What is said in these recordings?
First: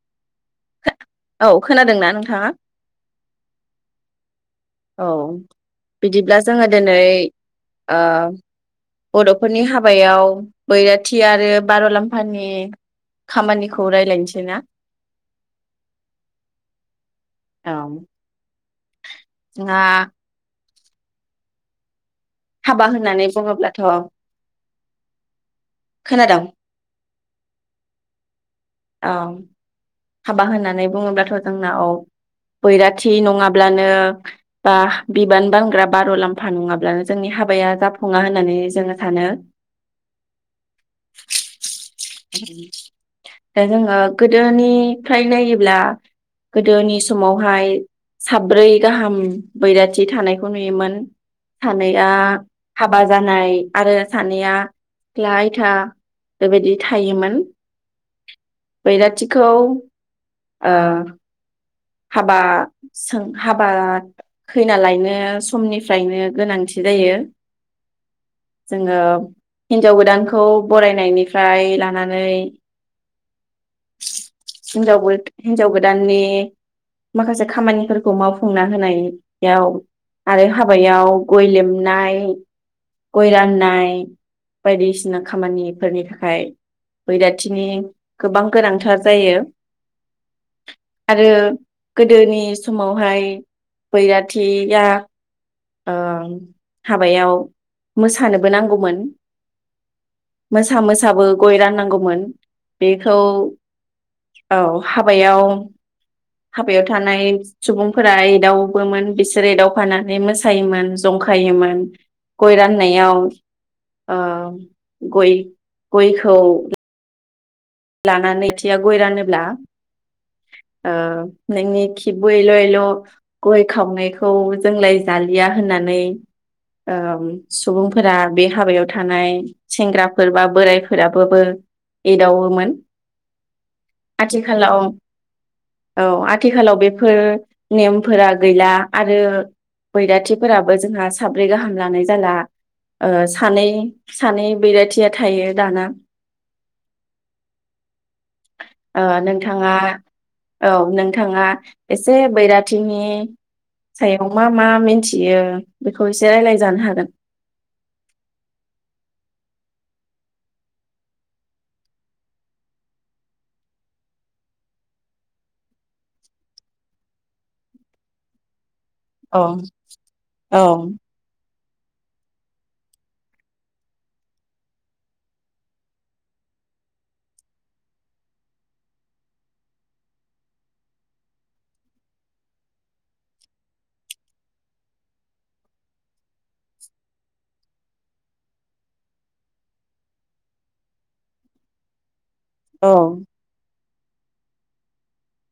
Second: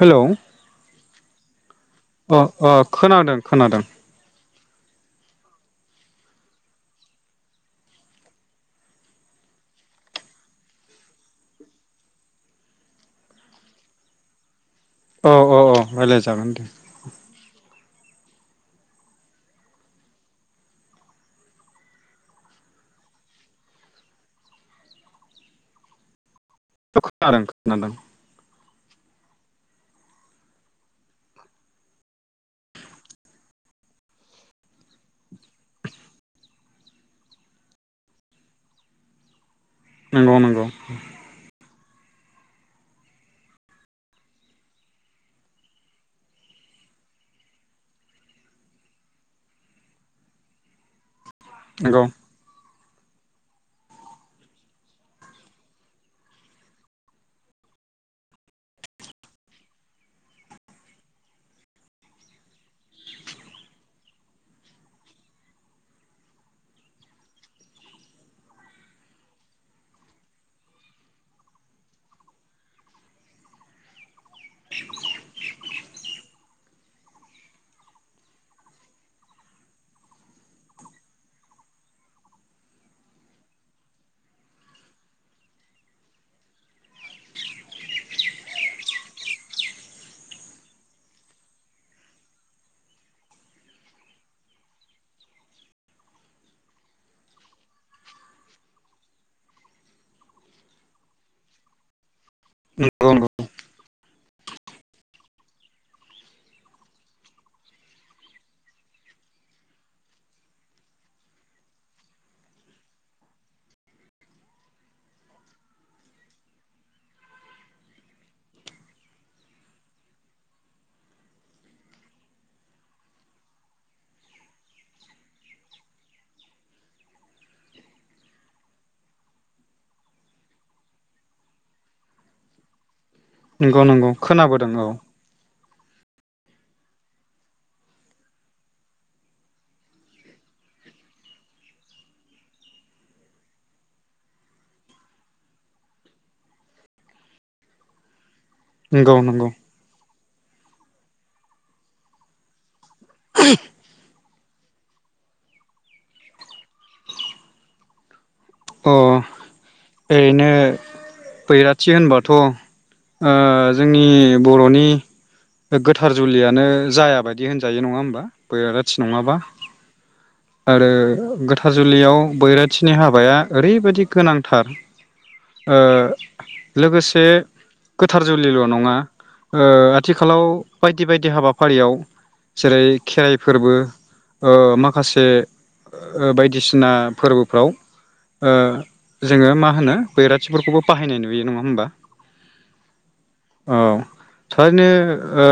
Hello. औ खोनादोंना अ नोंथाङा अ खोनादों खोनादों। औ बिदिब्ला जोङो दोनै ओ बर'फोरनि हाबायाव बैराथि आरो बार'लाम्फानि खामानिखौ रायलायनोसै ना? औ औ औ रायलाय जागोन दे। औ। ना। हाबा होननानै बुङोब्लाथ' खोनादोंं ओ खोनादों खोनादों। औ। हाबा होननानै बुङोब्लाथ' जोंना औ बैराथि नङाब्लानो बा बिबान बानग्रा बार'लाम्फा नङाब्लानो जोंनि हाबाया जाफुङा होननानै जोङो सानो। नंगौ नंगौ। दा जोङो गोदोनिफ्राय नायोब्ला गोदोनि समावहाय साब्रै गाहाम बैराथि थानायखौ नुयोमोन। नंगौ थानैया हाबा जानाय आरो सानैया सिख्ला आयथा बेबायदि। थायोमोन बैराथिखौ ओ हाबा सों हाबा खैना लायनो समनिफ्रायनो गोनांथि जायो जोङो हिनजाव गोदानखौ बरायनायनिफ्राय लानानै हिनजाव गोद हिनजाव गोदाननि माखासे खामानिफोरखौ मावफुंना होनायाव आरो हाबायाव गय लेमनाय गय राननाय बायदिसिना खामानिफोरनि थाखाय बैराथिनि गोबां गोनांथार जायो आरो गोदोनि समावहाय बैराथिया ओ हाबायाव मोसानोबो नांगौमोन मोसा मोसाबो गय राननांगौमोन। नंगौ बेखौ औ हाबायाव हाबायाव थानाय सुबुंफोरा एदावोबोमोन बिसोरो एदावफानानै मोस मोसायोमोन जंखायोमोन गय राननायाव ओ गय गयखौ लानानै थिया गय रानोब्ला ओ नोंनि खिबुएल'एल' गय खावनायखौ जोंलाय जालिया होननानै ओम सुबुंफोरा बे हाबायाव थानाय सेंग्राफोर बा बोरायफोराबाबो एदावोमोन। नंगौ नंगौ खोनाबोदों आथिखालाव औ। औ आथिखालाव बेफोर नेमफोरा गैला आरो बैराथिफोराबो जोंहा साब्रै गाहाम लानाय जाला ओ सानै सानै बैराथिया थायो दाना। ओ नंगौ नंगौ नोंथाङा औ नोंथाङा एसे बैराद थिनि सायाव मा मा मिन्थियो बेखौ एसे रायलाय जानो हागोन। अ ओरैनो बैराथि होनबाथ' ओ जोंनि बर'नि गोथार जुलियानो जाया बायदि होनजायो नङा होमबा बैराद थि नङाबा औ औ आरो गोथा थारजुलियाव बैराथिनि हाबाया ओरैबायदि गोनांथार ओ लोगोसे गोथार जुलिल' नङा ओ आथिखालाव बायदि बायदि हाबाफारियाव जेरै खेराइ फोरबो ओ माखासे ओ बायदिसिना फोरबोफ्राव ओ जोंङो मा होनो बैराथिफोरखौबो बाहायनाय नुयो नंङा होमबा। औ। औ थारैनो ओ।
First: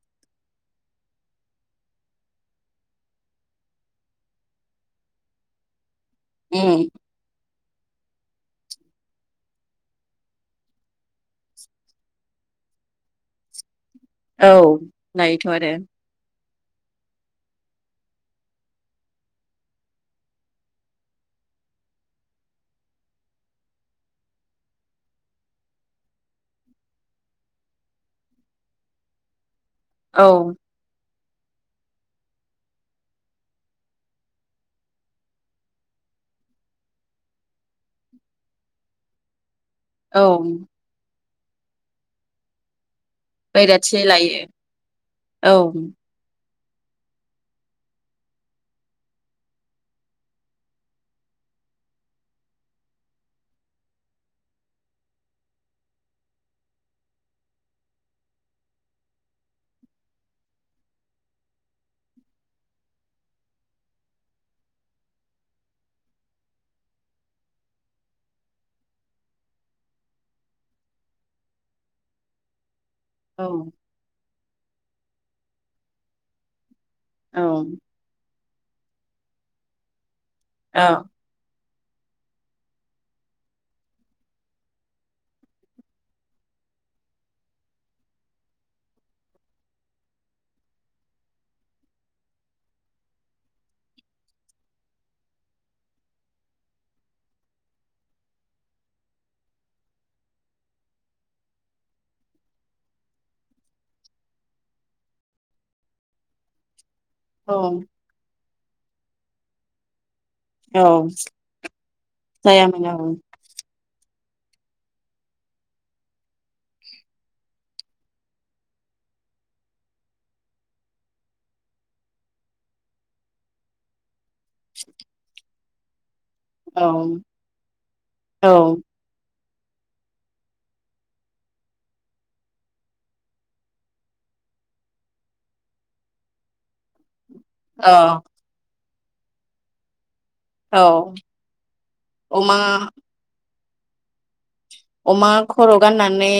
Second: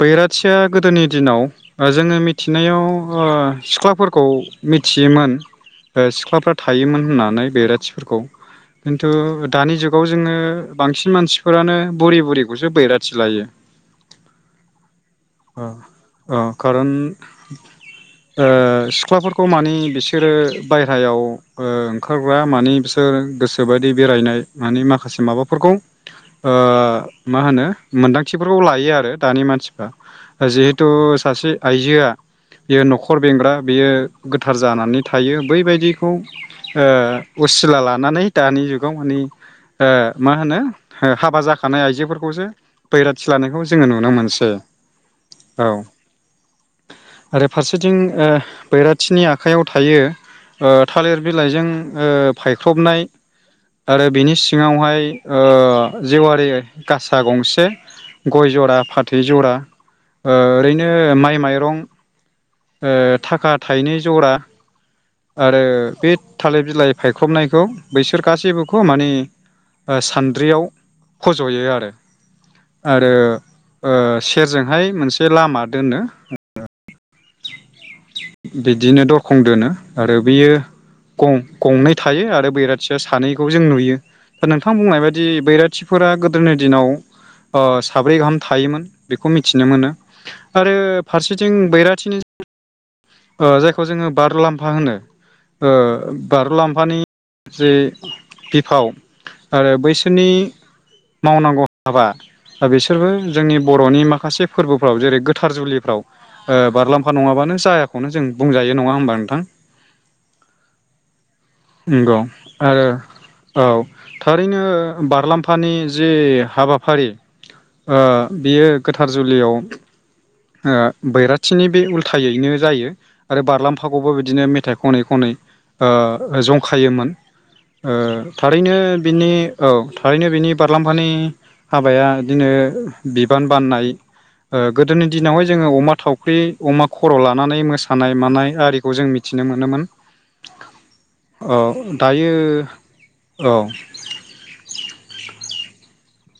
बैराथिया गोदोनि दिनाव जोंङो मिथिनायाव ओ सिख्लाफोरखौ मिथियोमोन। ओ सिख्लाफ्रा उम थायोमोन होननानै बैरा मानसिफोरखौ खिन्थु दानि जुगाव जोंङो बांसिन मानसिफोरानो बुरि बुरिखौसो बैराथि लायो औ लायोथ' अ आरो अ खारन ओ सिख्लाफोरखौ मानि बिसोरो बायह्रायाव ओ ओंखारग्रा मानि बिसोर गोसोबायदि बेरायनाय मानि माखासे माबाफोरखौ ओ मा होनो मोन्दांथिफोरखौ लायो आरो दानि मानसि औ जिहेतु सासे आइजोआ बियो न'खर बेंग्रा बियो गोथार जानानै थायो बैबायदिखौ ओ उसिला लानानै दानि जुगाव माने ओ औ मा होनो हाबा जाखानाय आइजो फोरखौसो बैराथि लानायखौ बैराथि जोंङो नु लायो औ आरो फारसेथिं ओ बैराथिनि आखाइयाव थायो ओ थालिर बिलाइजों ओ फायख्रबनाय आरो बिनि सिङावहाय ओ जेवारि गासा गंसे गय जरा फाथै जरा ओ ओरैनो माइ माइरं ओ थाखा थाइनै जरा आरो बे थालिर बिलाइ फायखबनायखौ बैसोर गासैबोखौ माने सान्द्रियाव फज'यो आरो आरो औ सेरजोंहाय मोनसे लामा दोनो औ बिदिनो दरखं दोनो आरो बियो औ गं गंनै थायो आरो बैराथिया सानैखौ जों नुयो दा नोंथां बुंनाय बादि बैराथिफोरा गोदोनि दिनाव ओ साब्रै गाहाम थायोमोन बेखौ मिथिनो मोनो आरो फारसेथिं बैराथि खाथि ओ जायखौ जोंङो ओ बारलाम्फा होनो बारुलाम्फानि जे बिफाव आरो बैसोरनि मावनांगौ हाबा बिसोरबो जोंनि बर'नि माखासे फोरबोफ्राव जेरै गोथार जुलिफ्राव ओ बारलाम अखा नंङा बानो औ जायाखौनो जों बुंजायो नंङा होमबा नोंथां औ नंगौ जायामोन आरो औ औ थारैनो बारलाम्फानि जि हाबाफारि ओ बियो ओ गोथार जुलियाव ओ बैराथ खाथिनि बै उल्थायैनो जायो आरो बारलामफाखौबो बिदिनो बिदिनो मेथाइ खनै खनै ओ जंखायोमोन ओ औ थारैनो बिनि औ थारैनो बिनि बारलाम्फानि हाबाया बिदिनो बिबान बाननाय ओ गोदोनि दिनावहाय जोंङो अमा थाव फख्रि अमा खर' ला नानै औ मोसानाय मानाय आरि खौ जों मिथिनो मोनोमोन औ औ दायो अमा औ अमा खर' गाननानै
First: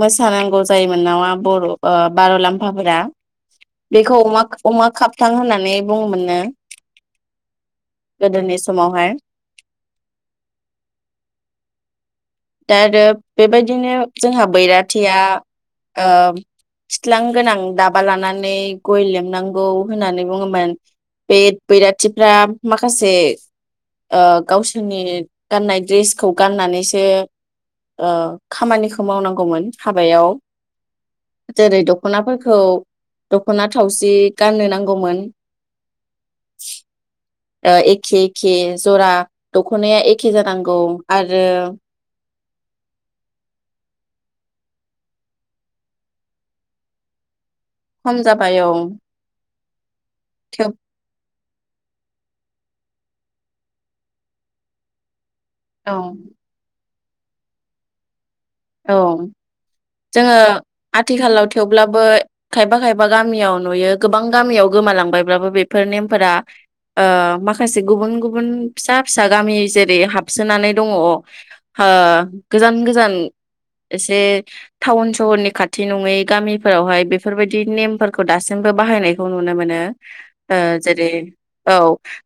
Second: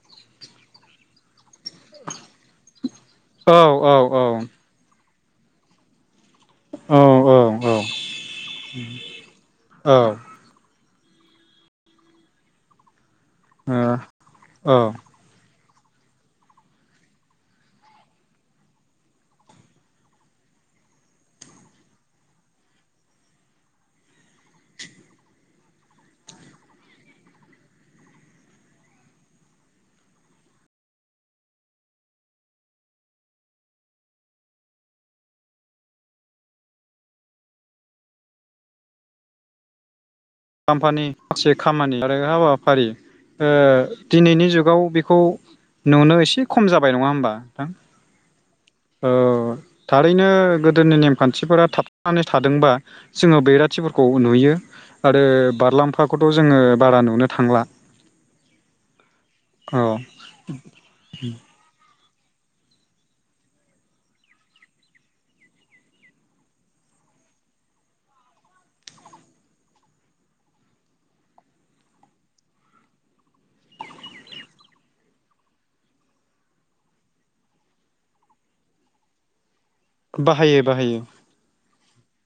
मोसानांगौ जायोमोन नामा बर'ओ बार' लाम्फाफोरा। औ औ बेखौ अमा अमा खाब थां होननानै बुंङो मोननो औ औ औ समावहाय औ दाआरो ओ बेबायदिनो जोंहा औ बैराथिया ओ खिथ्लां गोनां दाबा लानानै गय लेमनांगौ होननानै बुङोमोन बे बैराथिफ्रा माखासे गावसोरनि गाननाय दड्रेसखौ गाननानैसो ओ खामानिखौ मावनांगौमोन हाबायाव जेरै दखनाफोरखौ दख'ना थावसि गाननो नांगौमोन ओ एखे एखे जरा दख'नाया एख काम्फानि माखासे खामानि आरो हाबा फारि दिनैनि जुगाव बेखौ नुनो एसे खम जाबाय नङा होमबा नथां खम जाबाय औ थारैनो थेव गोदोनि नेमखान्थि बेथिफोरा थाबनानै थादोंबा जोङो बेैराथिफोरखौ नुयो आरो औ बारलाम्फाखौथ' जोङो बारा नुनो थांला। औ औ जोङो आथिखालाव थेवब्लाबो खायफा खायफा गामियाव नुयो गोबां गामियाव गोमालांबायब्लाबो बेफोर नेमफोरा ओ माखासे गुबुन गुबुन फिसा फिसा गामि जेरै हाबसोनानै दङ ओ गोजान गोजान एसे टाउन सहरनि खाथि नङै गामिफोरावहाय बेफोरबायाददि नेमफोरखौ दासिमबो बाहायनायखौ नुनो मोनो ओ बाहायो बाहायो जेरै औ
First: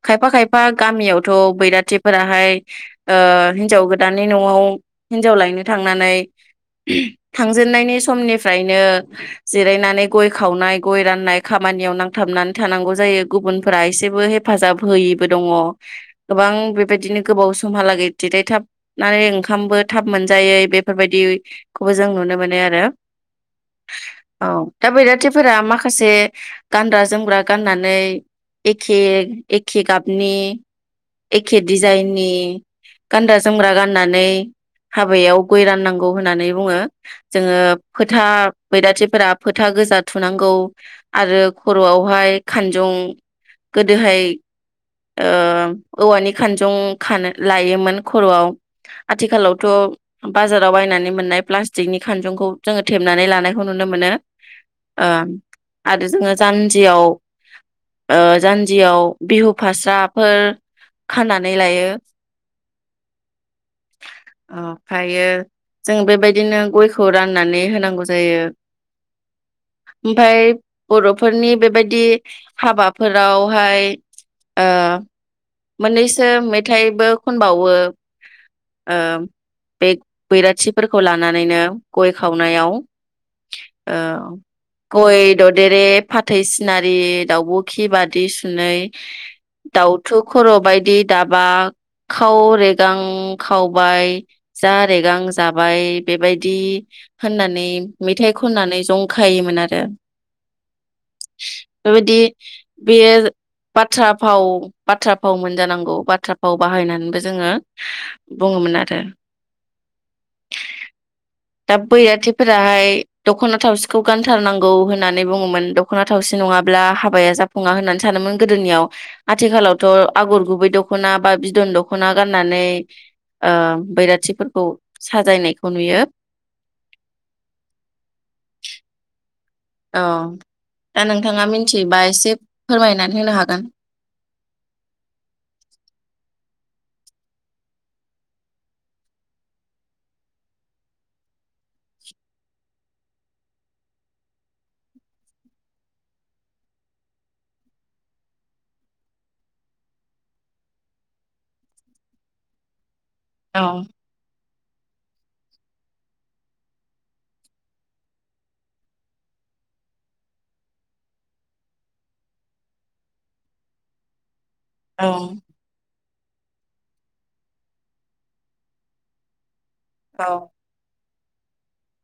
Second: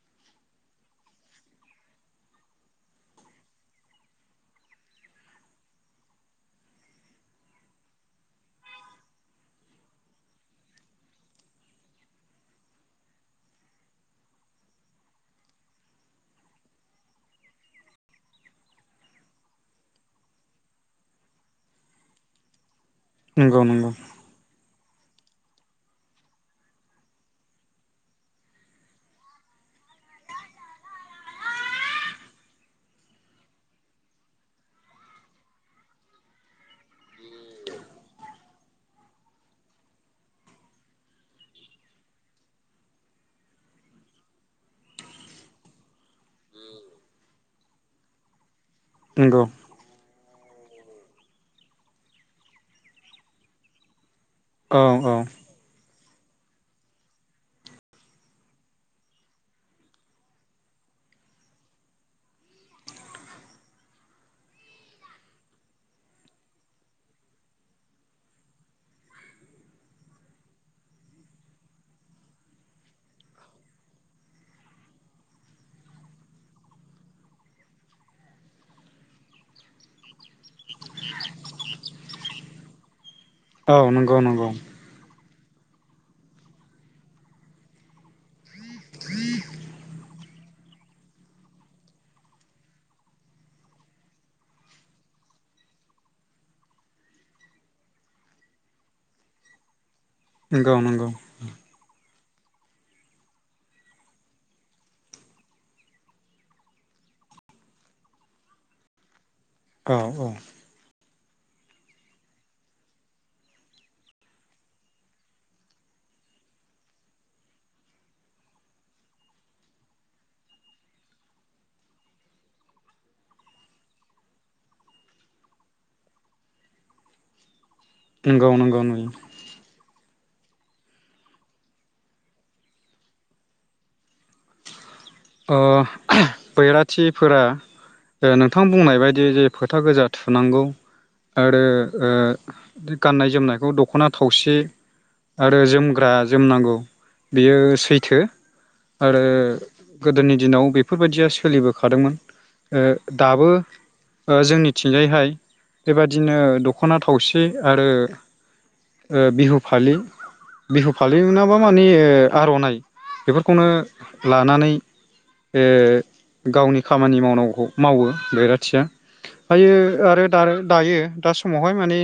खायफा खायफा गामियावथ' बैराथिफोराहाय ओ हिनजाव गोदाननि न'आव हिनजाव लायनो थांनानै थांजेननायनि समनिफ्रायनो जिरायनानै गय खावनाय गय राननाय खामानियाव नांथाबनानै थानांगौ जायो गुबुनफोरा एसेबो हेफाजाब होयैबो दङ गोबां बेबायदिनो गोबाव समहालागै जिरायथाबनानै ओंखामबो थाब मोन जायै बेफोरबायदिखौबो जों नुनो मोनो आरो नंगौ नंगौ औ दा बैराथिफोरा माखासे गानग्रा जोमग्रा गाननानै एखे एखे गाबनि एखे डिजाइननि गानदा जोमग्रा गाननानै हाबायाव गय राननांगौ होननानै बुङो जोङो फोथा बैदाथिफोरा फोथा गोजा थुनांगौ आरो खर'आवहाय खानजं गोदोहाय ओ औवानि खानजं खानो लायोमोन खर'आव आथि नंगौ खाालाव बाजाराव बायनानै मोननाय प्लास्टिकनि खानजंखौ जोङो थेबनानै लानायखौ नुनो मोनो औ ओ औ आरो जोङो जान्जियाव ओ जान्जियाव बिहु फास्राफोर खानानै लायो। ओमफ्रायो जों बेबायदिनो गयखौ राननानै होनांगौ जायो ओमफाय बर'फोरनि बेबायदि हाबाफोरावहाय मोननैसो मेथाइबो खनबावो ओ बे बैरा थि फोरखौ लानानैनो गय खाव नायाव औ नंगौ नंगौ गय ददेरे फाथै सिनारि दाउब' खि बादिस सुनै दाउथुब खर' बायदि दाबा खाव रेगां खावबाय जा रेगां जाबाय बेबायदि होननानै मेथाइ खननानै जंखायोमोन आरो नंगौ नंगौ बायदि बे बाथ्रा फाव बाथ्रा फाव मोनजानांगौ बाथ्रा फाव बाहायनानैबो जोङो बुङोमोन आरो औ औ दा बैराथिफोराहाय दख'ना थावसिखौ गानथारनांगौ होननानै बुङोमोन दख'ना थावसि नङाब्ला हाबाया जाफुङा होननानै सानोमोन गोदोनियाव आथिखालावथ' आगर गुबै दख'ना बा बिदन दख'ना गाननानै बैराथि फोरखौ साजायनायखौ नुयो। नंगौ नंगौ नुयो। औ दा नोंथाङा मिथियोबा एसे फोरमायनानै होनो हागोन। औ बैराथिफोरा नोंथां औ बुंनाय बदि जे फोथा गोजा थुनांगौ आरो गाननाय जोमनायखौ दख'ना थावसि आरो जोमग्रा जोमनांगौ बियो सैथो आरो गोदोनि दिनाव बेफोरबायदिया सोलिबोखादोंमोन ओ दाबो औ जोंनिथिंजायहाय बेबादिनो दख'ना थावसि आरो ओ बिहु फालि बिहु फालि नाबा मानि आर'नाइ बेफोरखौनो लानानै औ बे गावनि खामानि मावनांगौखौ मावो बैराथिया। फ्रायो आरो औ दरो दायो दा समावहाय माने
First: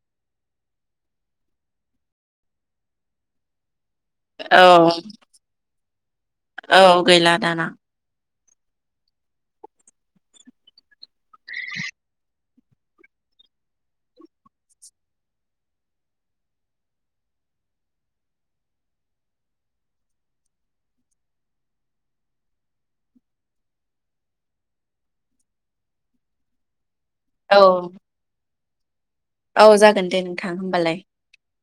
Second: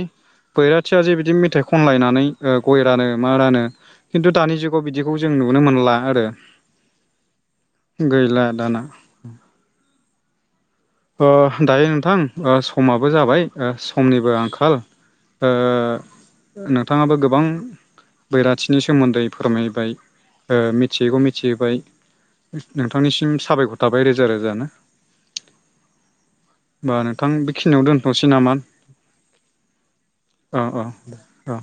बैराथिया जे बिदि मेथाइ खनलायनानै गय रानो मा रानो खिन्थु दानि जुगाव औ बिदिखौ जों नुनो मोनला आरो औ गैला दाना गैला दाना अ दायो नोंथां समाबो जाबाय समनिबो आंखाल नोंथाङाबो गोबां बैराथिनि सोमोन्दै फोरमायबाय मिथियैखौ मिथिहोबाय नोंथांनिसिम साबायखर थाबाय रोजा रोजानो। होनोबा नोंथां औ बेखिनियाव दोनथ'नोसै नामा? औ जागोन दे नोंथां औ औ होमबालाय। औ